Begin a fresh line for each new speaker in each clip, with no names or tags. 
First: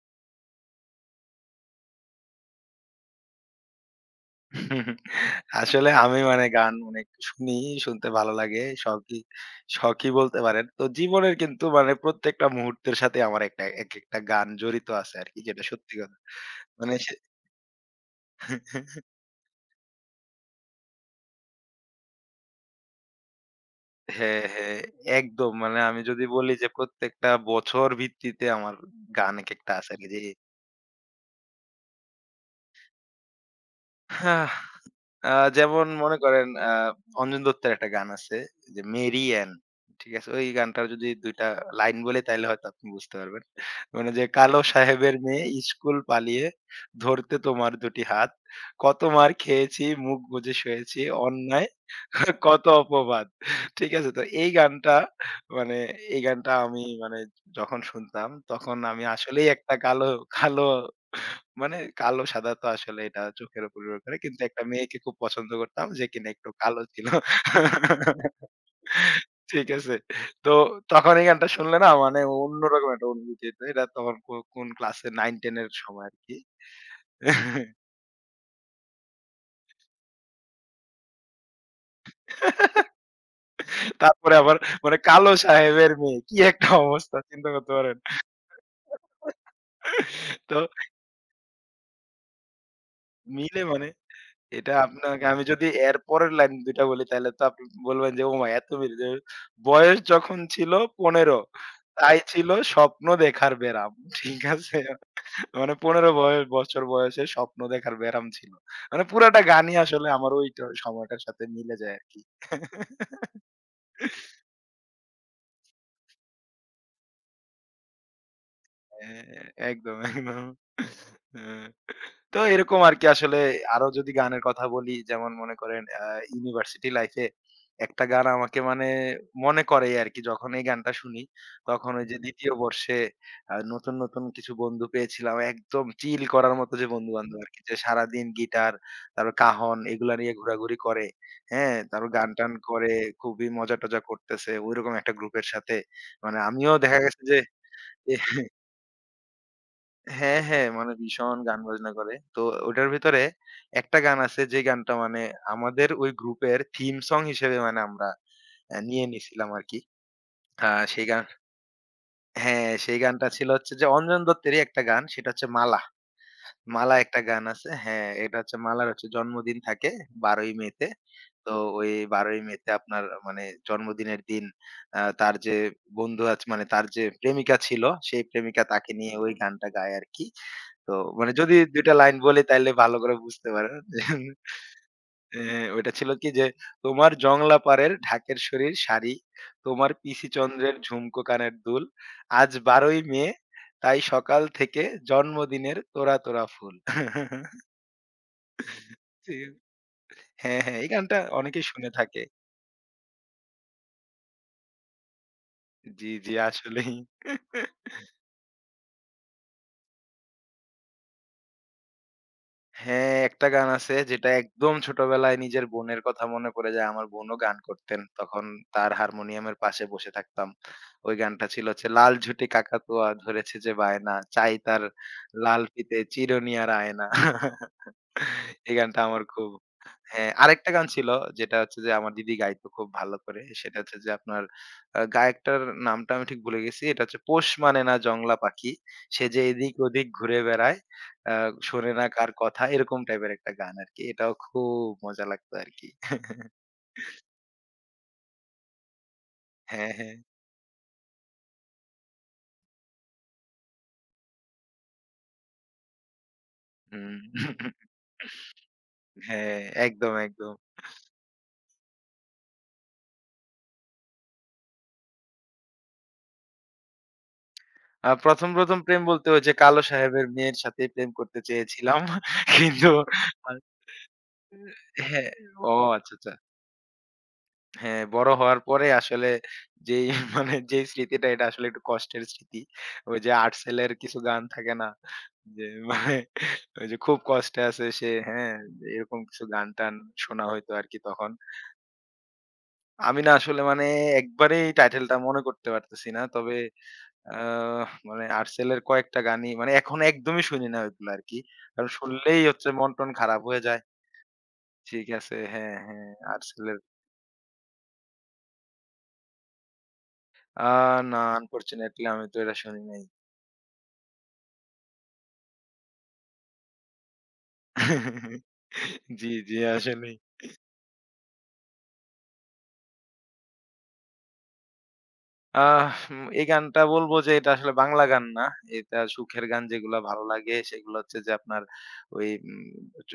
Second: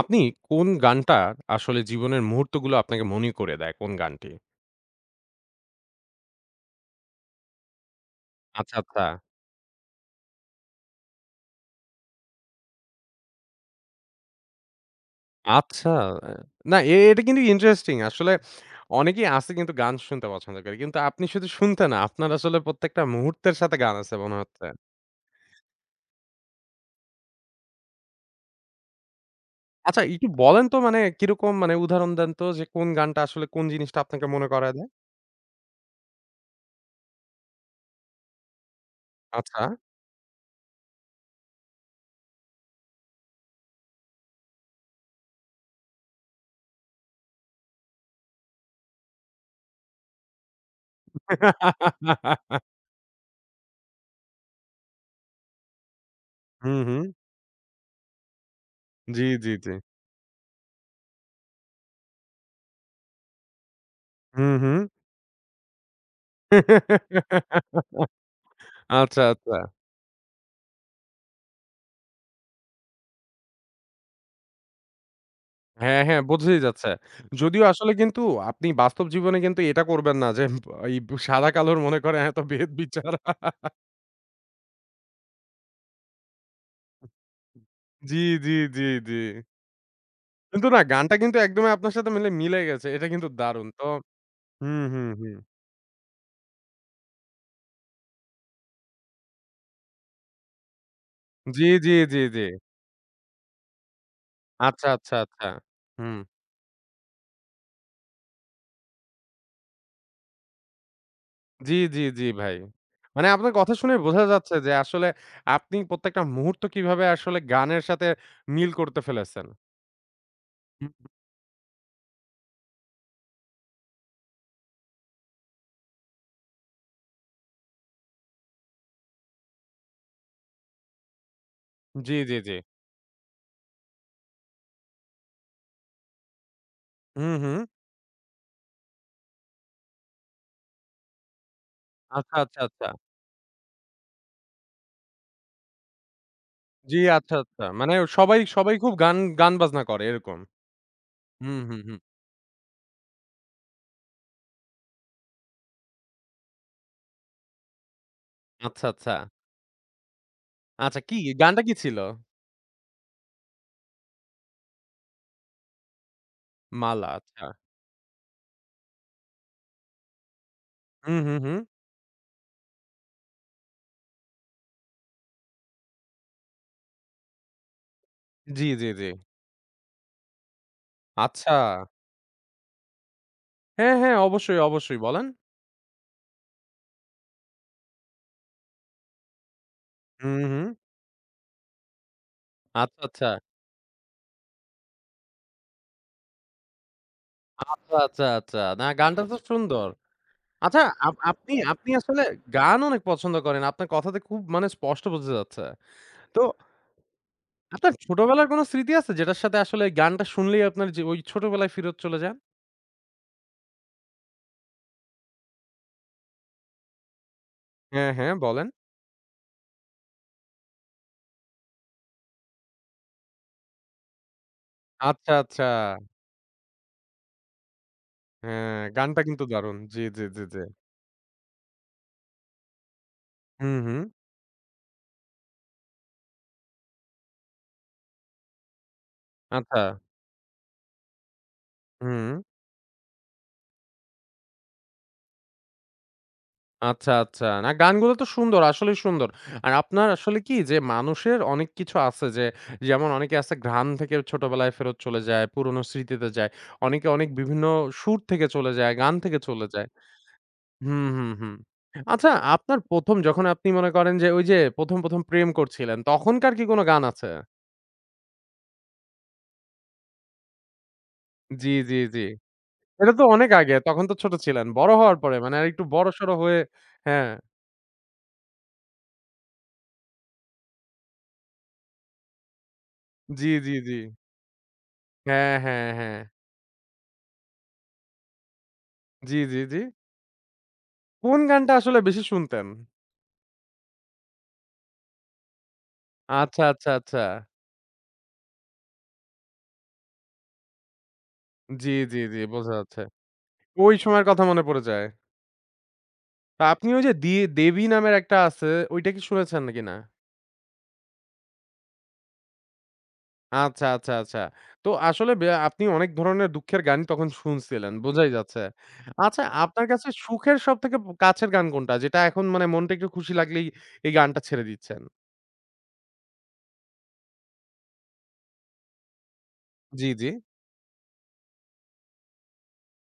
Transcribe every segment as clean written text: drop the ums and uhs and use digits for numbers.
আপনি কোন গানটা আসলে জীবনের মুহূর্তগুলো আপনাকে মনে করে দেয়? কোন গানটি?
আসলে আমি মানে গান অনেক শুনি, শুনতে ভালো লাগে।
আচ্ছা, আচ্ছা।
শখই, শখই বলতে পারেন। তো জীবনের কিন্তু মানে প্রত্যেকটা মুহূর্তের সাথে আমার একটা একেকটা গান জড়িত আছে আরকি যেটা
আচ্ছা।
সত্যি কথা।
এ না
মানে সে
এটা কিন্তু ইন্টারেস্টিং। আসলে অনেকেই আছে কিন্তু গান শুনতে পছন্দ করে। কিন্তু আপনি শুধু শুনতে না, আপনার আসলে প্রত্যেকটা মুহূর্তের সাথে গান আছে মনে
হ্যাঁ,
হচ্ছে।
হ্যাঁ, একদম মানে আমি যদি বলি যে প্রত্যেকটা বছর ভিত্তিতে আমার গান একেকটা আছে
আচ্ছা
আরকি যে
একটু বলেন তো মানে কিরকম মানে উদাহরণ দেন তো যে কোন গানটা আসলে কোন জিনিসটা আপনাকে মনে করায় দেয়?
আ যেমন মনে করেন অঞ্জন দত্তের একটা গান আছে যে 'মেরি অ্যান।'
আচ্ছা।
ঠিক আছে? ওই গানটার যদি ২ টা লাইন বলি তাইলে হয়তো আপনি বুঝতে পারবেন। মানে যে কালো সাহেবের মেয়ে স্কুল পালিয়ে ধরতে তোমার দুটি হাত। কত মার খেয়েছি মুখ বুজে শুয়েছি অন্যায় কত অপবাদ। ঠিক আছে? তো এই গানটা মানে এই গানটা
হুম,
আমি
হুম।
মানে যখন শুনতাম তখন আমি
জি,
আসলেই
জি, জি।
একটা কালো, কালো মানে কালো সাদা তো আসলে এটা চোখের উপর নির্ভর করে। কিন্তু
হুম,
একটা
হুম।
মেয়েকে খুব পছন্দ করতাম যে কিনা একটু কালো ছিল।
আচ্ছা, আচ্ছা।
ঠিক আছে। তো তখন এই গানটা শুনলে না মানে অন্যরকম একটা অনুভূতি হইতো। এটা তখন কোন ক্লাসে ৯-১০ এর
হ্যাঁ,
সময়
হ্যাঁ,
আরকি।
বোঝাই যাচ্ছে। যদিও আসলে কিন্তু আপনি বাস্তব জীবনে কিন্তু এটা করবেন না যে এই সাদা কালোর মনে করেন এত ভেদ বিচার।
তারপরে আবার মানে কালো সাহেবের মেয়ে। কি একটা অবস্থা চিন্তা করতে পারেন।
জি, জি, জি, জি।
তো
কিন্তু না গানটা কিন্তু একদমই আপনার সাথে মিলে মিলে গেছে। এটা কিন্তু
মিলে
দারুণ। তো
মানে এটা
হুম, হুম,
আপনাকে
হুম।
আমি যদি এর পরের লাইন ২ টা বলি তাহলে তো আপনি বলবেন যে ওমা! এত বেড়ে যাবে। বয়স যখন ছিল ১৫
জি, জি,
তাই
জি, জি।
ছিল স্বপ্ন দেখার ব্যারাম। ঠিক আছে?
আচ্ছা, আচ্ছা, আচ্ছা।
মানে ১৫
হুম।
বছর বয়সে স্বপ্ন দেখার ব্যারাম ছিল। মানে পুরাটা গানই আসলে আমার ওই সময়টার সাথে
জি,
মিলে যায়
জি,
আরকি।
জি ভাই। মানে আপনার কথা শুনে বোঝা যাচ্ছে যে আসলে আপনি প্রত্যেকটা মুহূর্ত কিভাবে আসলে গানের সাথে মিল করতে
হ্যাঁ,
ফেলেছেন।
একদম, একদম।
হুম,
হ্যাঁ। তো এরকম আরকি আসলে আরো যদি গানের কথা বলি যেমন মনে করেন ইউনিভার্সিটি লাইফে একটা গান আমাকে মানে মনে করায় আরকি যখন এই গানটা শুনি তখন ওই
জি,
যে
জি,
২য়
জি।
বর্ষে নতুন, নতুন কিছু বন্ধু পেয়েছিলাম। একদম চিল করার মতো যে
হুম,
বন্ধু-বান্ধব
হুম।
আরকি যে সারাদিন গিটার তারপর কাহন এগুলা নিয়ে ঘোরাঘুরি করে, হ্যাঁ? তারপর
আচ্ছা,
গান-টান
আচ্ছা, আচ্ছা।
করে খুবই মজা-টজা করতেছে। ঐরকম একটা গ্রুপের সাথে মানে আমিও দেখা
জি,
গেছে
আচ্ছা,
যে
আচ্ছা। মানে সবাই খুব গান, গান বাজনা করে এরকম।
হ্যাঁ, হ্যাঁ, মানে ভীষণ
হুম,
গান
হুম,
বাজনা
হুম।
করে। তো ওটার ভেতরে একটা গান আছে যে গানটা মানে আমাদের ওই গ্রুপের থিম সং হিসেবে মানে আমরা
আচ্ছা,
নিয়ে
আচ্ছা।
নিছিলাম আরকি।
আচ্ছা
সেই
কি
গান
গানটা কি ছিল?
হ্যাঁ, সেই গানটা ছিল হচ্ছে যে অঞ্জন দত্তেরই একটা গান সেটা হচ্ছে 'মালা।' 'মালা'
'মালা'
একটা গান
আচ্ছা।
আছে। হ্যাঁ, এটা হচ্ছে মালার হচ্ছে জন্মদিন থাকে ১২ই মে তে।
হুম, হুম,
তো
হুম।
ওই ১২ই মে তে আপনার মানে জন্মদিনের দিন তার যে বন্ধু আছে মানে তার যে প্রেমিকা ছিল সেই প্রেমিকা
জি, জি,
তাকে
জি।
নিয়ে ওই গানটা গায় আরকি। তো মানে
আচ্ছা।
যদি ২ টা লাইন বলি তাইলে ভালো করে বুঝতে পারেন।
হ্যাঁ, হ্যাঁ, অবশ্যই, অবশ্যই বলেন।
এ ওইটা ছিল কি যে, "তোমার জংলা পাড়ের ঢাকের শরীর শাড়ি, তোমার পিসি
হুম, হুম।
চন্দ্রের ঝুমকো কানের দুল, আজ
আচ্ছা,
১২ই মে
আচ্ছা।
তাই সকাল থেকে জন্মদিনের তোড়া, তোড়া ফুল।"
আচ্ছা, আচ্ছা, আচ্ছা। না গানটা
জি।
তো সুন্দর।
হ্যাঁ, হ্যাঁ,
আচ্ছা
এই গানটা অনেকেই
আপনি
শুনে
আসলে
থাকে।
গান অনেক পছন্দ করেন। আপনার কথাতে খুব মানে স্পষ্ট বোঝা যাচ্ছে।
জি, জি
তো
আসলেই।
আপনার ছোটবেলার কোন স্মৃতি আছে যেটার সাথে আসলে গানটা শুনলেই আপনার যে ওই ছোটবেলায় ফেরত চলে যান?
হ্যাঁ, একটা গান আছে যেটা একদম ছোটবেলায় নিজের বোনের কথা মনে পড়ে যায়। আমার বোনও গান করতেন।
হ্যাঁ, হ্যাঁ,
তখন
বলেন।
তার হারমোনিয়ামের পাশে বসে থাকতাম। ওই গানটা ছিল হচ্ছে, লাল ঝুঁটি কাকাতুয়া ধরেছে যে বায়না, চাই তার
আচ্ছা,
লাল
আচ্ছা।
ফিতে চিরুনি আর আয়না। এই
হ্যাঁ,
গানটা
গানটা
আমার
কিন্তু
খুব
দারুণ। জি, জি,
হ্যাঁ,
জি, জি।
আরেকটা গান ছিল যেটা হচ্ছে যে আমার দিদি গাইতো খুব ভালো করে।
হুম,
সেটা হচ্ছে
হুম।
যে আপনার গায়কটার নামটা আমি ঠিক ভুলে গেছি। এটা হচ্ছে 'পোষ মানে না জংলা পাখি, সে যে এদিক
আচ্ছা।
ওদিক ঘুরে বেড়ায়, আ শোনে না
হুম।
কার কথা।' এরকম টাইপের একটা গান আরকি। এটাও খুব মজা লাগতো আরকি।
আচ্ছা, আচ্ছা। না গানগুলো তো সুন্দর, আসলেই সুন্দর। আর
হ্যাঁ,
আপনার
হ্যাঁ।
আসলে কি যে মানুষের অনেক কিছু আছে যে যেমন অনেকে আছে ঘ্রাণ থেকে ছোটবেলায় ফেরত চলে যায়, পুরনো স্মৃতিতে যায়। অনেকে
হুম।
অনেক বিভিন্ন সুর থেকে চলে যায়, গান থেকে
হ্যাঁ,
চলে যায়।
একদম, একদম।
হুম, হুম, হুম। আচ্ছা আপনার ১ম যখন আপনি মনে করেন যে ওই যে ১ম প্রেম করছিলেন তখনকার কি কোন গান আছে?
১ম, ১ম প্রেম বলতে ওই যে কালো সাহেবের মেয়ের সাথে প্রেম করতে
জি, জি,
চেয়েছিলাম।
জি।
কিন্তু
এটা তো অনেক
আ
আগে। তখন তো ছোট ছিলেন। বড় হওয়ার
হ্যাঁ,
পরে মানে
ও
আরেকটু
আচ্ছা,
বড়সড়
আচ্ছা।
হয়ে হ্যাঁ।
হ্যাঁ, বড় হওয়ার পরে আসলে যেই মানে যেই স্মৃতিটা এটা আসলে একটু কষ্টের স্মৃতি। ওই যে
জি, জি,
আর্টসেলের
জি।
কিছু গান থাকে না?
হ্যাঁ,
যে
হ্যাঁ,
মানে
হ্যাঁ।
ওই যে খুব কষ্টে আছে সে হ্যাঁ, যে এরকম
জি,
কিছু
জি, জি।
গান-টান শোনা হইতো আরকি তখন।
কোন গানটা আসলে বেশি শুনতেন?
আমি না আসলে মানে একবারেই টাইটেলটা মনে করতে পারতেছি না। তবে
আচ্ছা, আচ্ছা, আচ্ছা।
আহ মানে আর্টসেলের কয়েকটা গানই মানে এখন একদমই শুনি না ওইগুলো আরকি। কারণ
জি, জি, জি।
শুনলেই হচ্ছে
বোঝা যাচ্ছে।
মন-টন খারাপ হয়ে যায়।
ওই সময়ের কথা মনে পড়ে যায়।
ঠিক আছে। হ্যাঁ, হ্যাঁ,
তো
আর্টসেলের
আপনি ওই যে দেবী নামের একটা আছে, ওইটা কি শুনেছেন কিনা?
আ না আনফরচুনেটলি আমি তো এটা শুনি নাই।
আচ্ছা, আচ্ছা, আচ্ছা। তো আসলে আপনি অনেক ধরনের দুঃখের গানই তখন শুনছিলেন। বোঝাই যাচ্ছে।
জি,
আচ্ছা
জি,
আপনার কাছে
আসলেই।
সুখের সবথেকে কাছের গান কোনটা? যেটা এখন মানে মনটা একটু খুশি লাগলেই এই গানটা ছেড়ে দিচ্ছেন?
আহ এই গানটা বলবো যে এটা আসলে বাংলা গান না। এটা সুখের গান যেগুলা
জি,
ভালো
জি।
লাগে সেগুলো হচ্ছে যে আপনার ওই চ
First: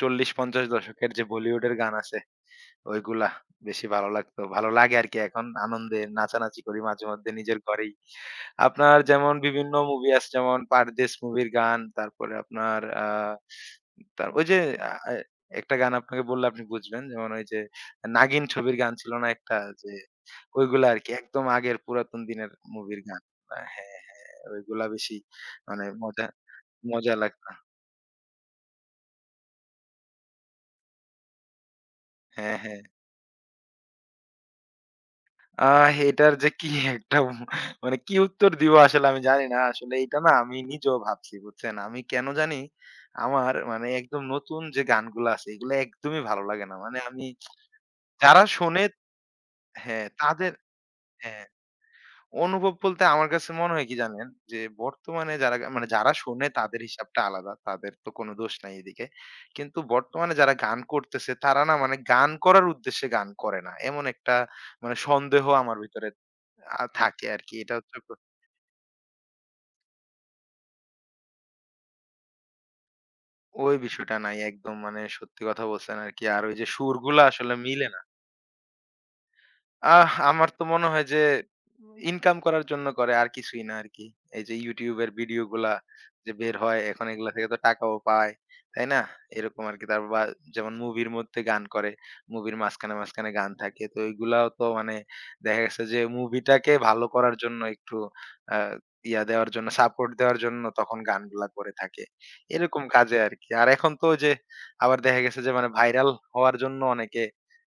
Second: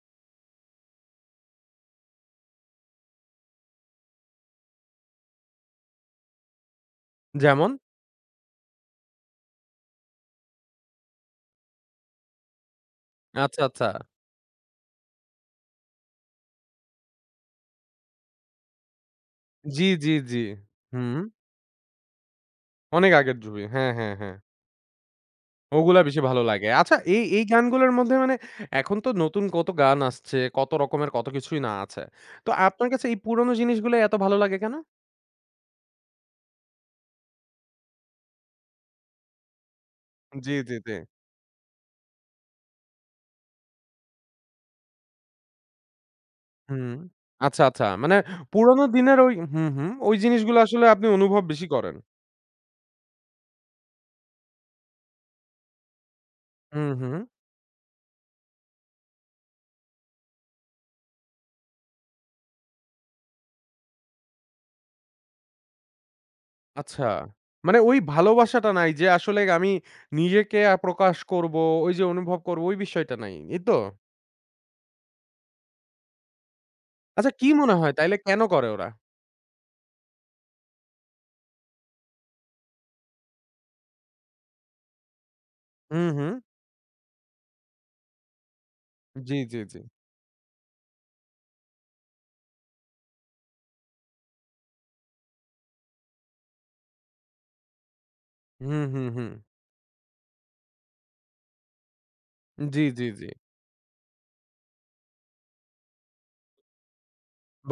৪০-৫০ দশকের যে বলিউডের গান আছে ওইগুলা বেশি ভালো লাগতো। ভালো লাগে আরকি এখন আনন্দে নাচানাচি করি মাঝে মধ্যে নিজের
যেমন?
ঘরেই। আপনার যেমন বিভিন্ন মুভি আছে যেমন 'পারদেশ' মুভির গান, তারপরে আপনার
আচ্ছা, আচ্ছা।
তার ওই যে আ এ একটা গান আপনাকে বললে আপনি বুঝবেন। যেমন ওই যে 'নাগিন' ছবির গান ছিল না একটা?
জি,
যে
জি, জি।
ওইগুলা আরকি
হুম।
একদম আগের পুরাতন দিনের মুভির
অনেক
গান।
আগের ছবি। হ্যাঁ,
হ্যাঁ,
হ্যাঁ, হ্যাঁ।
হ্যাঁ, ওইগুলা বেশি মানে
ওগুলা বেশি
মজা
ভালো লাগে। আচ্ছা
মজা
এই
লাগতো।
গানগুলোর মধ্যে মানে এখন তো নতুন কত গান আসছে, কত রকমের কত কিছুই না আছে। তো
হ্যাঁ, হ্যাঁ।
আপনার কাছে এই পুরনো জিনিসগুলো এত ভালো লাগে কেন?
আহ এটার যে কি একটা মানে কি উত্তর দিব আসলে আমি জানি না। আসলে এটা না
জি,
আমি
জি, জি।
নিজেও ভাবছি বুঝছেন? আমি কেন জানি আমার মানে একদম নতুন যে গানগুলা আছে এগুলা একদমই ভালো লাগে না।
হুম।
মানে আমি
আচ্ছা, আচ্ছা। মানে
যারা শোনে
পুরোনো দিনের ওই হুম, হুম।
হ্যাঁ,
ওই
তাদের
জিনিসগুলো আসলে আপনি অনুভব
হ্যাঁ।
বেশি করেন।
অনুভব বলতে আমার কাছে মনে হয় কি জানেন? যে বর্তমানে যারা মানে যারা শোনে তাদের
হুম, হুম।
হিসাবটা আলাদা। তাদের তো কোনো দোষ নাই এদিকে। কিন্তু বর্তমানে যারা গান করতেছে তারা না মানে গান করার উদ্দেশ্যে গান করে না। এমন একটা মানে সন্দেহ আমার ভিতরে
আচ্ছা।
থাকে আরকি। এটা
মানে ওই
হচ্ছে
ভালোবাসাটা নাই যে আসলে আমি নিজেকে প্রকাশ করব, ওই যে অনুভব করব ওই বিষয়টা নাই। এই
ওই
তো?
বিষয়টা নাই। একদম মানে সত্যি কথা বলছেন আরকি। আর ওই যে সুরগুলা
আচ্ছা কি
আসলে
মনে
মিলে
হয় তাইলে কেন করে ওরা?
আহ! আমার তো মনে হয় যে ইনকাম করার জন্য করে আর কিছুই না আরকি। এই যে YouTube এর ভিডিও গুলা
হুম, হুম।
যে বের হয় এখন এগুলা থেকে তো টাকাও পায়। তাই না?
জি, জি,
এরকম
জি।
আরকি। তারপর বা যেমন মুভির মধ্যে গান করে। মুভির মাঝখানে, মাঝখানে গান থাকে। তো এগুলাও তো মানে দেখা গেছে যে মুভিটাকে ভালো করার জন্য একটু আ
হুম, হুম,
ইয়া
হুম।
দেওয়ার জন্য সাপোর্ট দেওয়ার জন্য তখন গানগুলা করে থাকে। এরকম
জি, জি,
কাজে
জি।
আরকি। আর এখন তো ওই যে আবার দেখা গেছে যে মানে ভাইরাল হওয়ার জন্য অনেকে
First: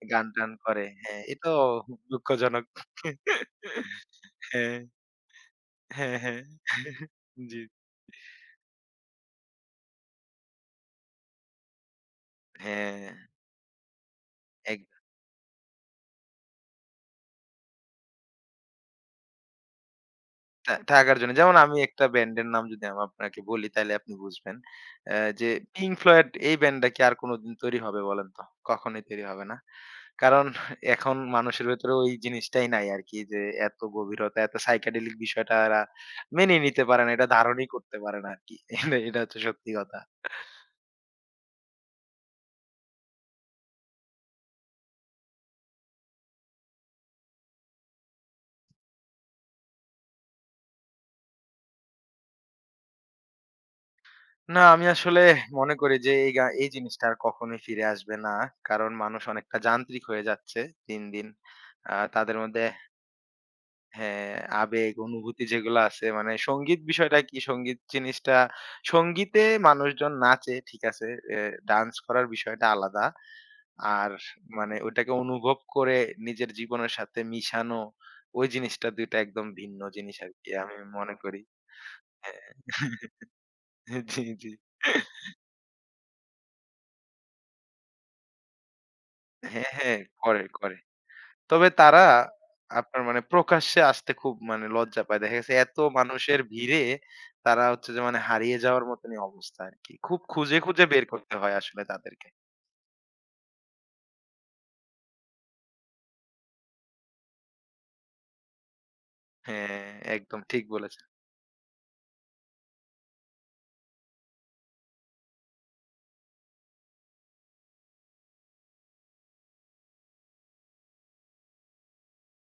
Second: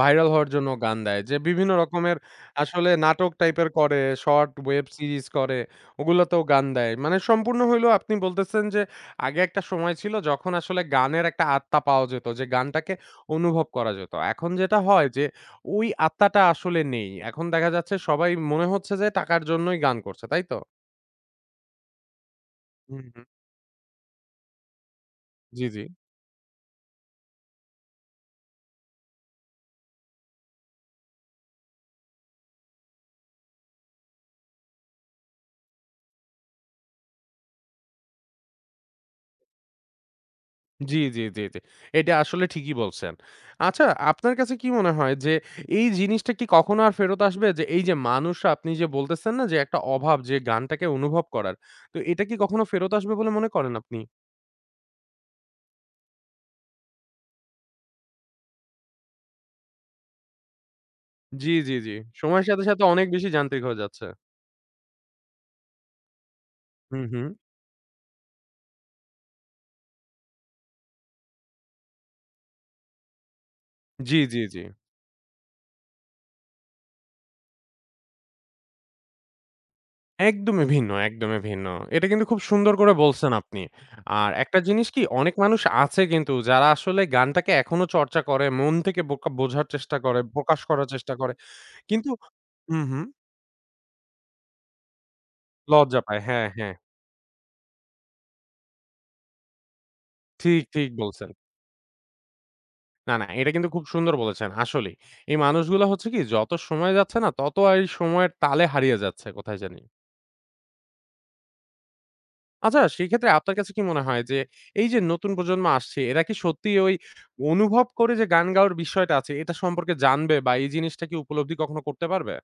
ভাইরাল হওয়ার
গান-টান
জন্য
করে।
গান দেয়।
হ্যাঁ,
যে
এটাও
বিভিন্ন রকমের
দুঃখজনক।
আসলে নাটক টাইপের করে, শর্ট
হ্যাঁ,
ওয়েব সিরিজ করে,
হ্যাঁ, হ্যাঁ।
ওগুলোতেও গান দেয়। মানে
জি।
সম্পূর্ণ হইলেও আপনি বলতেছেন যে আগে একটা সময় ছিল যখন আসলে গানের একটা আত্মা পাওয়া যেত। যে গানটাকে
হ্যাঁ,
অনুভব করা যেত। এখন যেটা
এক
হয় যে ওই আত্মাটা আসলে নেই। এখন দেখা যাচ্ছে সবাই মনে হচ্ছে যে টাকার জন্যই গান করছে, তাই তো?
থা থাকার জন্য। যেমন আমি একটা ব্যান্ডের নাম যদি আমি
হুম, হুম।
আপনাকে বলি তাইলে আপনি বুঝবেন। যে
জি, জি।
'Pink Floyd' এই ব্যান্ডটা কি আর কোনদিন তৈরি হবে বলেন তো? কখনোই তৈরি হবে না। কারণ এখন মানুষের ভেতরে ওই জিনিসটাই নাই আরকি যে এত গভীরতা, এত psychedelic বিষয়টা এরা মেনে নিতে পারে না। এটা ধারণই করতে পারে না আরকি। এটা এটা হচ্ছে সত্যি কথা।
জি, জি, জি, জি। এটা আসলে ঠিকই বলছেন। আচ্ছা, আপনার কাছে কি মনে হয় যে এই জিনিসটা কি কখনো আর ফেরত আসবে? যে এই যে মানুষরা আপনি যে বলতেছেন না যে একটা অভাব যে গানটাকে অনুভব করার। তো এটা কি কখনো ফেরত আসবে বলে মনে করেন আপনি?
না, আমি আসলে মনে করি যে এই এই জিনিসটা আর কখনোই ফিরে আসবে না। কারণ মানুষ অনেকটা যান্ত্রিক হয়ে যাচ্ছে দিন, দিন।
জি, জি, জি।
তাদের
সময়ের সাথে,
মধ্যে
সাথে অনেক বেশি যান্ত্রিক হয়ে যাচ্ছে।
হ্যাঁ, আবেগ, অনুভূতি যেগুলো আছে মানে সঙ্গীত
হুম,
বিষয়টা
হুম।
কি? সঙ্গীত জিনিসটা সঙ্গীতে মানুষজন নাচে ঠিক আছে। এ ডান্স করার বিষয়টা আলাদা। আর
জি, জি, জি।
মানে ওইটাকে অনুভব করে নিজের জীবনের সাথে মিশানো, ওই জিনিসটা ২ টা একদম ভিন্ন জিনিস আরকি
একদমই
আমি
ভিন্ন,
মনে
একদমই
করি।
ভিন্ন। এটা কিন্তু খুব
হ্যাঁ।
সুন্দর করে বলছেন আপনি।
জি,
আর
জি।
একটা জিনিস কি অনেক মানুষ আছে কিন্তু যারা আসলে গানটাকে এখনো চর্চা করে, মন থেকে বোকা বোঝার
হ্যাঁ,
চেষ্টা
হ্যাঁ।
করে,
করে,
প্রকাশ
করে।
করার চেষ্টা করে।
তবে তারা
কিন্তু হুম,
আপনার
হুম।
মানে প্রকাশ্যে আসতে খুব মানে লজ্জা পায়। দেখা গেছে এত
লজ্জা পায়।
মানুষের
হ্যাঁ, হ্যাঁ।
ভিড়ে তারা হচ্ছে যে মানে হারিয়ে যাওয়ার মতনই অবস্থা আরকি। খুব খুঁজে,
ঠিক,
খুঁজে
ঠিক
বের
বলছেন।
করতে হয় আসলে তাদেরকে।
না, না এটা কিন্তু খুব সুন্দর বলেছেন। আসলেই। এই মানুষগুলা হচ্ছে কি যত সময় যাচ্ছে না তত আর এই সময়ের তালে হারিয়ে যাচ্ছে কোথায় জানি।
হ্যাঁ, একদম ঠিক বলেছেন।
আচ্ছা সেক্ষেত্রে আপনার কাছে কি মনে হয় যে এই যে নতুন প্রজন্ম আসছে এরা কি সত্যিই ওই অনুভব করে যে গান গাওয়ার বিষয়টা আছে এটা সম্পর্কে জানবে বা এই জিনিসটা কি উপলব্ধি কখনো করতে পারবে?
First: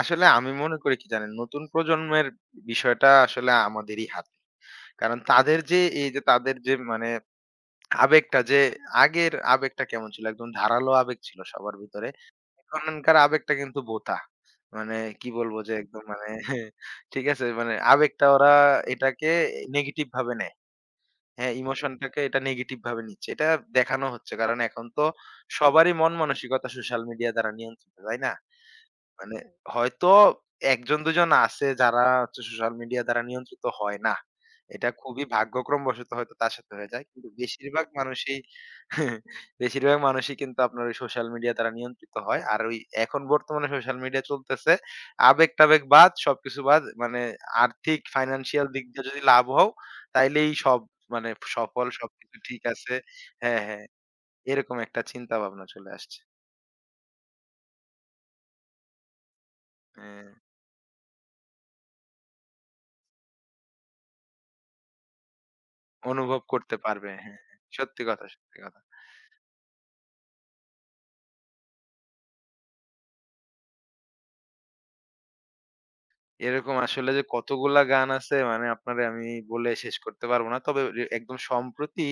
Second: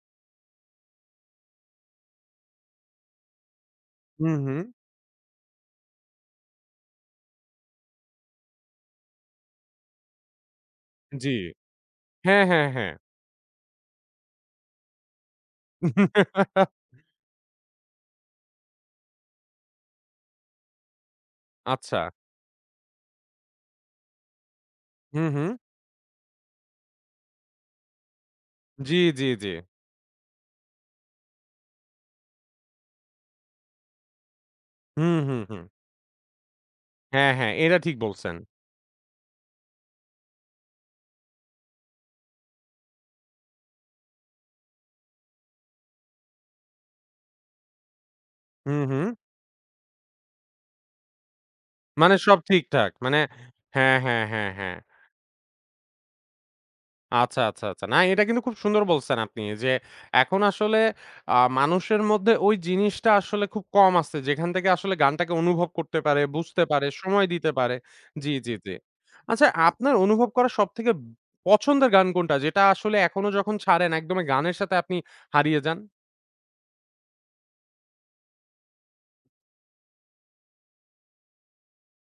আসলে আমি মনে করি কি জানেন, নতুন প্রজন্মের বিষয়টা আসলে আমাদেরই
হুম,
হাতে।
হুম।
কারণ তাদের যে এই যে তাদের যে মানে আবেগটা যে আগের আবেগটা কেমন ছিল? একদম ধারালো আবেগ
জি।
ছিল সবার ভিতরে।
হ্যাঁ, হ্যাঁ, হ্যাঁ।
এখনকার আবেগটা কিন্তু ভোঁতা। মানে কি বলবো যে একদম মানে ঠিক আছে? মানে আবেগটা ওরা এটাকে নেগেটিভ ভাবে নেয়। হ্যাঁ,
আচ্ছা।
ইমোশনটাকে এটা নেগেটিভ ভাবে নিচ্ছে। এটা দেখানো হচ্ছে। কারণ এখন তো
হুম, হুম।
সবারই মন মানসিকতা সোশ্যাল মিডিয়া দ্বারা নিয়ন্ত্রিত, তাই না?
জি, জি,
মানে
জি।
হয়তো ১ জন ২ জন আছে যারা হচ্ছে সোশ্যাল মিডিয়া দ্বারা নিয়ন্ত্রিত হয় না। এটা
হুম,
খুবই
হুম, হুম।
ভাগ্যক্রমবশত হয়তো তার সাথে হয়ে যায়। কিন্তু
হ্যাঁ, হ্যাঁ। এটা
বেশিরভাগ
ঠিক বলছেন।
মানুষই বেশিরভাগ মানুষই কিন্তু আপনার ওই সোশ্যাল মিডিয়া দ্বারা নিয়ন্ত্রিত হয়। আর ওই এখন বর্তমানে সোশ্যাল মিডিয়া চলতেছে আবেগ-টাবেগ বাদ, সবকিছু বাদ। মানে আর্থিক ফাইন্যান্সিয়াল
হুম,
দিক
হুম।
দিয়ে যদি লাভ হও তাইলেই সব মানে সফল
মানে
সবকিছু
সব
ঠিক
ঠিকঠাক।
আছে।
মানে
হ্যাঁ, হ্যাঁ।
হ্যাঁ, হ্যাঁ, হ্যাঁ,
এরকম
হ্যাঁ।
একটা চিন্তা ভাবনা চলে আসছে।
আচ্ছা, আচ্ছা, আচ্ছা। না এটা কিন্তু খুব সুন্দর বলছেন আপনি যে
হ্যাঁ।
এখন আসলে মানুষের মধ্যে ওই জিনিসটা আসলে খুব কম আছে। যেখান থেকে আসলে গানটাকে অনুভব করতে পারে,
অনুভব
বুঝতে
করতে
পারে,
পারবে। হ্যাঁ,
সময়
হ্যাঁ।
দিতে পারে।
সত্যি কথা,
জি, জি,
সত্যি
জি।
কথা।
আচ্ছা আপনার অনুভব করা সবথেকে পছন্দের গান কোনটা? যেটা আসলে এখনো যখন ছাড়েন একদমই গানের সাথে আপনি হারিয়ে যান?
এরকম আসলে যে কতগুলা গান আছে মানে আপনারে আমি বলে শেষ করতে পারব না। তবে রে একদম সম্প্রতি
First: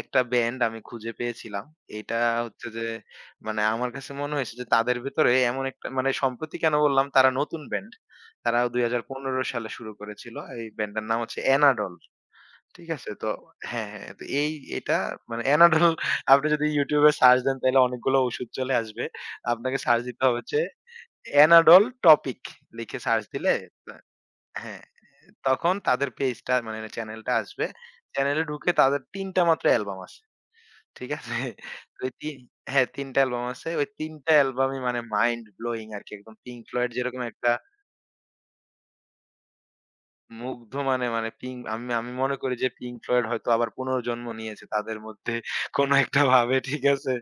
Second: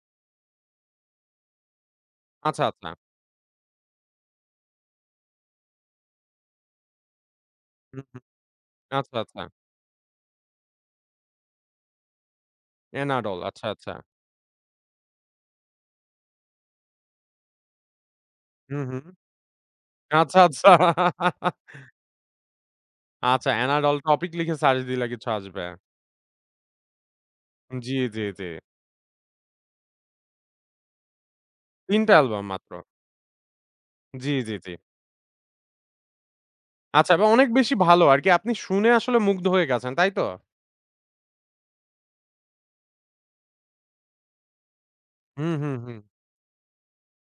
একটা ব্যান্ড আমি খুঁজে পেয়েছিলাম। এটা
আচ্ছা,
হচ্ছে যে
আচ্ছা।
মানে আমার কাছে মনে হয়েছে যে তাদের ভেতরে এমন একটা মানে সম্প্রতি কেন বললাম তারা নতুন ব্যান্ড।
হুম, হুম।
তারা
আচ্ছা, আচ্ছা।
২০১৫ সালে শুরু করেছিল। এই ব্যান্ডটার নাম হচ্ছে এনাডল। ঠিক আছে? তো
এনাডল আচ্ছা,
হ্যাঁ,
আচ্ছা।
হ্যাঁ। তো এই এটা মানে এনাডল আপনি যদি YouTube এ সার্চ দেন তাইলে অনেকগুলো ওষুধ চলে
হুম,
আসবে।
হুম।
আপনাকে সার্চ দিতে
আচ্ছা,
হবে হচ্ছে
আচ্ছা।
এনাডোল টপিক লিখে সার্চ
আচ্ছা,
দিলে
এনাডল
তা
টপিক লিখে সার্চ
হ্যাঁ,
দিলে কিছু আসবে।
তখন তাদের পেজটা মানে চ্যানেলটা আসবে।
জি, জি,
চ্যানেলে
জি।
ঢুকে তাদের ৩ টা মাত্র অ্যালবাম আছে। ঠিক আছে?
৩
ওই
টা
৩
অ্যালবাম মাত্র।
হ্যাঁ, ৩ টা অ্যালবাম আছে। ওই ৩
জি,
টা
জি, জি।
অ্যালবামই মানে মাইন্ড ব্লোইং আরকি। একদম পিঙ্ক ফ্লয়েড
আচ্ছা
যেরকম
বা অনেক
একটা
বেশি ভালো আরকি। আপনি শুনে আসলে মুগ্ধ হয়ে গেছেন, তাই তো?
মুগ্ধ মানে মানে আমি আমি মনে করি যে পিঙ্ক ফ্লয়েড হয়তো আবার পুনর্জন্ম নিয়েছে তাদের মধ্যে
হুম, হুম,
কোনো
হুম।
একটা ভাবে। ঠিক আছে?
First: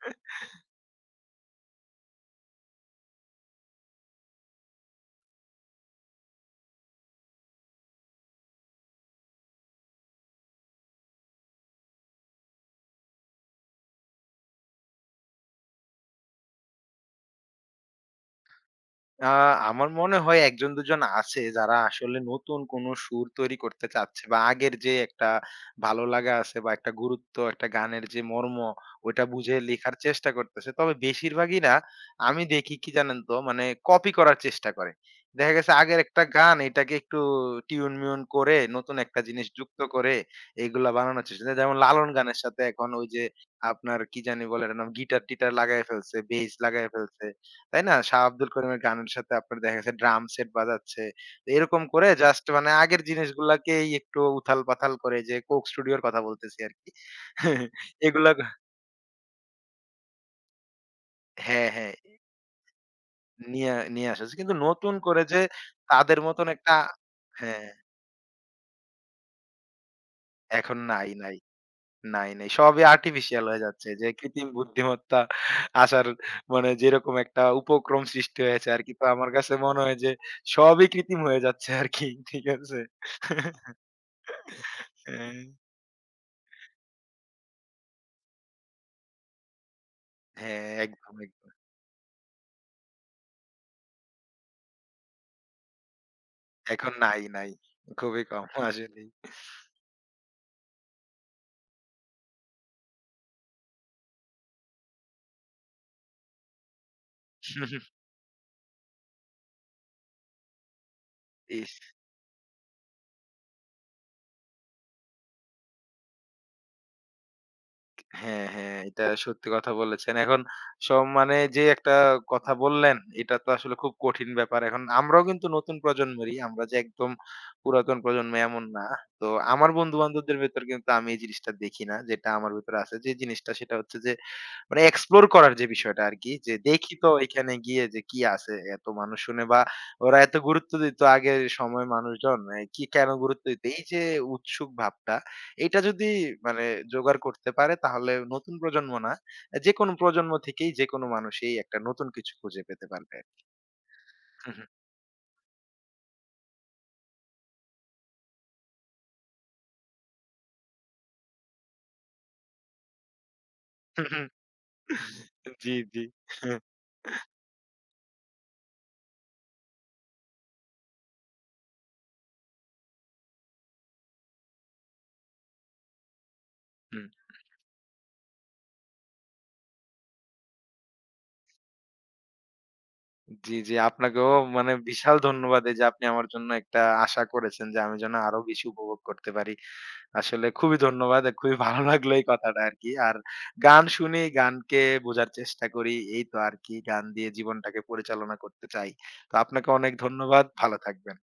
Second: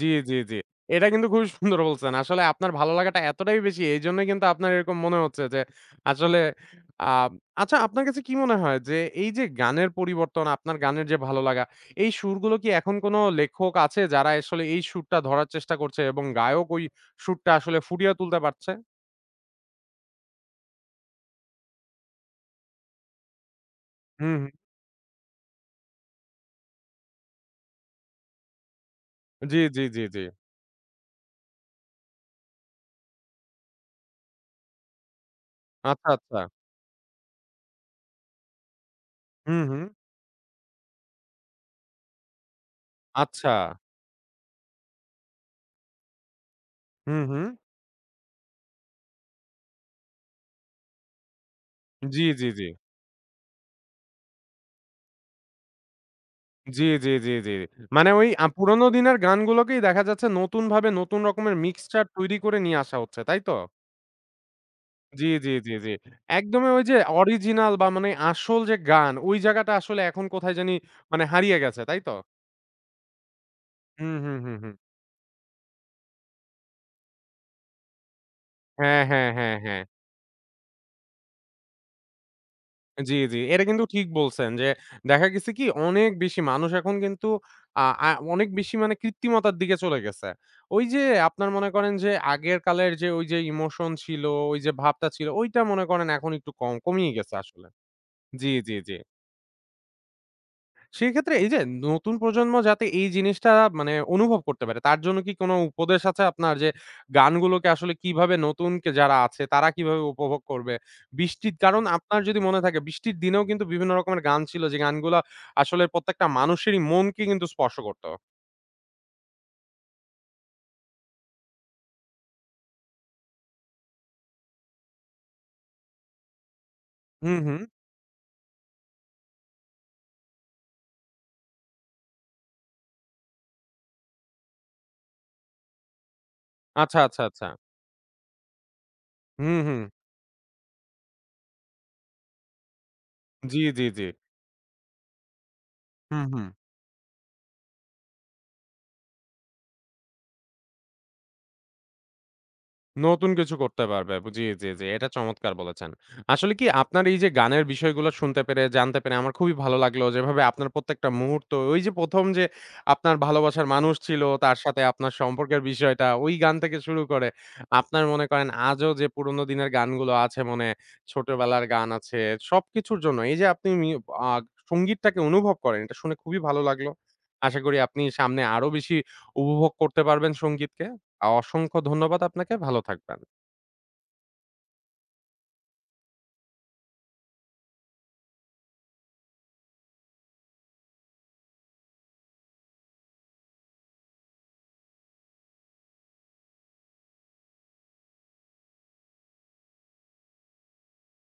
জি, জি, জি। এটা কিন্তু খুবই সুন্দর বলছেন। আসলে আপনার ভালো লাগাটা এতটাই বেশি এইজন্যই কিন্তু আপনার এরকম মনে হচ্ছে যে আসলে আ আচ্ছা আপনার কাছে কি মনে হয় যে এই যে গানের পরিবর্তন, আপনার গানের যে ভালো লাগা, এই সুরগুলো কি এখন কোনো লেখক আছে যারা আসলে এই সুরটা ধরার চেষ্টা করছে এবং গায়ক ওই সুরটা আসলে ফুটিয়ে তুলতে পারছে?
আ আমার মনে হয় ১ জন ২ জন আছে যারা আসলে নতুন কোন সুর তৈরি করতে চাচ্ছে
হুম,
বা
হুম।
আগের যে একটা ভালো লাগা আছে বা একটা গুরুত্ব একটা গানের যে মর্ম ওইটা বুঝে
জি, জি,
লেখার
জি, জি।
চেষ্টা করতেছে। তবে বেশিরভাগই না আমি দেখি কি জানেন তো মানে কপি করার চেষ্টা করে। দেখা গেছে আগের
আচ্ছা,
একটা
আচ্ছা।
গান এটাকে একটু টিউন মিউন করে নতুন একটা জিনিস
হুম,
যুক্ত
হুম।
করে এগুলা বানানোর চেষ্টা করে। যেমন লালন গানের সাথে এখন ওই যে
আচ্ছা।
আপনার কি জানি বলে এটার নাম গিটার-টিটার লাগায় ফেলছে, বেইস লাগায়
হুম,
ফেলছে।
হুম।
তাই না? শাহ আব্দুল করিমের গানের সাথে আপনার দেখা গেছে ড্রাম সেট বাজাচ্ছে। তো এরকম করে
জি,
জাস্ট
জি, জি।
মানে আগের জিনিসগুলাকেই একটু উথাল-পাথাল করে যে কোক স্টুডিওর কথা বলতেছি
জি,
আরকি।
জি, জি, জি। মানে ওই
এগুলা
পুরোনো দিনের গানগুলোকেই দেখা যাচ্ছে নতুনভাবে নতুন রকমের
হ্যাঁ, হ্যাঁ।
মিক্সচার তৈরি করে নিয়ে আসা হচ্ছে, তাই তো?
নিয়ে নিয়ে আসা হয়েছে। কিন্তু নতুন করে
জি,
যে
জি, জি, জি।
তাদের মতন
একদমই
একটা
ওই যে
হ্যাঁ,
অরিজিনাল বা মানে আসল যে গান ওই জায়গাটা আসলে এখন কোথায় জানি
এখন নাই,
মানে
নাই।
হারিয়ে গেছে, তাই তো?
নাই, নাই। সবই আর্টিফিশিয়াল হয়ে যাচ্ছে। যে
হুম, হুম,
কৃত্রিম
হুম, হুম।
বুদ্ধিমত্তা আসার মানে যেরকম একটা উপক্রম সৃষ্টি হয়েছে আরকি।
হ্যাঁ,
তো
হ্যাঁ,
আমার কাছে
হ্যাঁ,
মনে
হ্যাঁ।
হয় যে সবই কৃত্রিম হয়ে যাচ্ছে আরকি। ঠিক আছে?
জি, জি। এটা কিন্তু ঠিক বলছেন যে দেখা
হ্যাঁ,
গেছে কি অনেক বেশি মানুষ এখন কিন্তু আ আ অনেক বেশি মানে কৃত্রিমতার দিকে চলে গেছে।
হ্যাঁ,
ওই যে
একদম,
আপনার
একদম।
মনে করেন যে আগের কালের যে ওই যে ইমোশন ছিল, ওই যে ভাবটা ছিল, ওইটা মনে করেন এখন একটু কম
এখন
কমিয়ে
নাই,
গেছে
নাই।
আসলে।
খুবই কম
জি, জি, জি।
আসলেই।
সেক্ষেত্রে এই যে নতুন প্রজন্ম যাতে এই জিনিসটা মানে অনুভব করতে পারে তার জন্য কি কোনো উপদেশ আছে আপনার যে গানগুলোকে আসলে কিভাবে নতুন কে যারা আছে তারা কিভাবে উপভোগ করবে? বৃষ্টির
ইস!
কারণ আপনার যদি মনে থাকে বৃষ্টির দিনেও কিন্তু বিভিন্ন রকমের গান ছিল যে গানগুলা আসলে প্রত্যেকটা মানুষেরই মনকে কিন্তু স্পর্শ করত।
হ্যাঁ, হ্যাঁ, এটা সত্যি কথা বলেছেন। এখন সম্মানে যে একটা কথা বললেন, এটা তো আসলে খুব কঠিন ব্যাপার। এখন আমরাও কিন্তু নতুন প্রজন্মেরই। আমরা যে একদম
হুম, হুম।
পুরাতন প্রজন্ম এমন না। তো আমার বন্ধু-বান্ধবদের ভেতর কিন্তু আমি এই জিনিসটা দেখি না। যেটা আমার ভেতরে আছে যে জিনিসটা সেটা হচ্ছে যে মানে এক্সপ্লোর করার যে বিষয়টা আরকি। যে দেখি
আচ্ছা,
তো
আচ্ছা, আচ্ছা।
এখানে গিয়ে যে কি আছে এত মানুষ শুনে
হুম,
বা
হুম।
ওরা এত গুরুত্ব দিত আগের সময়ের মানুষজন। এ কি কেন গুরুত্ব
জি,
দিত? এই
জি, জি।
যে উৎসুক ভাবটা, এটা যদি
হুম, হুম।
মানে জোগাড় করতে পারে তাহলে নতুন প্রজন্ম না, যেকোনো প্রজন্ম থেকেই যেকোনো মানুষই একটা নতুন কিছু খুঁজে পেতে পারবে।
নতুন কিছু করতে পারবে। জি, জি, জি। এটা চমৎকার বলেছেন। আসলে কি আপনার এই যে গানের বিষয়গুলো শুনতে পেরে, জানতে পেরে আমার খুবই ভালো লাগলো। যেভাবে আপনার প্রত্যেকটা মুহূর্ত, ওই যে ১ম যে আপনার ভালোবাসার মানুষ ছিল, তার সাথে আপনার সম্পর্কের
জি, জি।
বিষয়টা, ওই গান থেকে শুরু করে আপনার মনে করেন আজও যে পুরোনো দিনের গানগুলো আছে মনে, ছোটবেলার গান আছে, সবকিছুর জন্য এই যে আপনি মি আ সংগীতটাকে অনুভব করেন, এটা শুনে খুবই ভালো লাগলো।
হুম।
আশা করি আপনি সামনে আরো বেশি উপভোগ করতে পারবেন সংগীতকে। অসংখ্য ধন্যবাদ আপনাকে। ভালো থাকবেন।
জি, জি। আপনাকেও মানে বিশাল ধন্যবাদ এই যে আপনি আমার জন্য একটা আশা করেছেন যে আমি যেন আরো বেশি উপভোগ করতে পারি। আসলে খুবই ধন্যবাদ। খুবই ভালো লাগলো এই কথাটা আরকি। আর গান শুনি, গানকে বোঝার চেষ্টা করি। এই তো আরকি গান দিয়ে জীবনটাকে পরিচালনা করতে চাই। তো আপনাকে অনেক ধন্যবাদ। ভালো থাকবেন।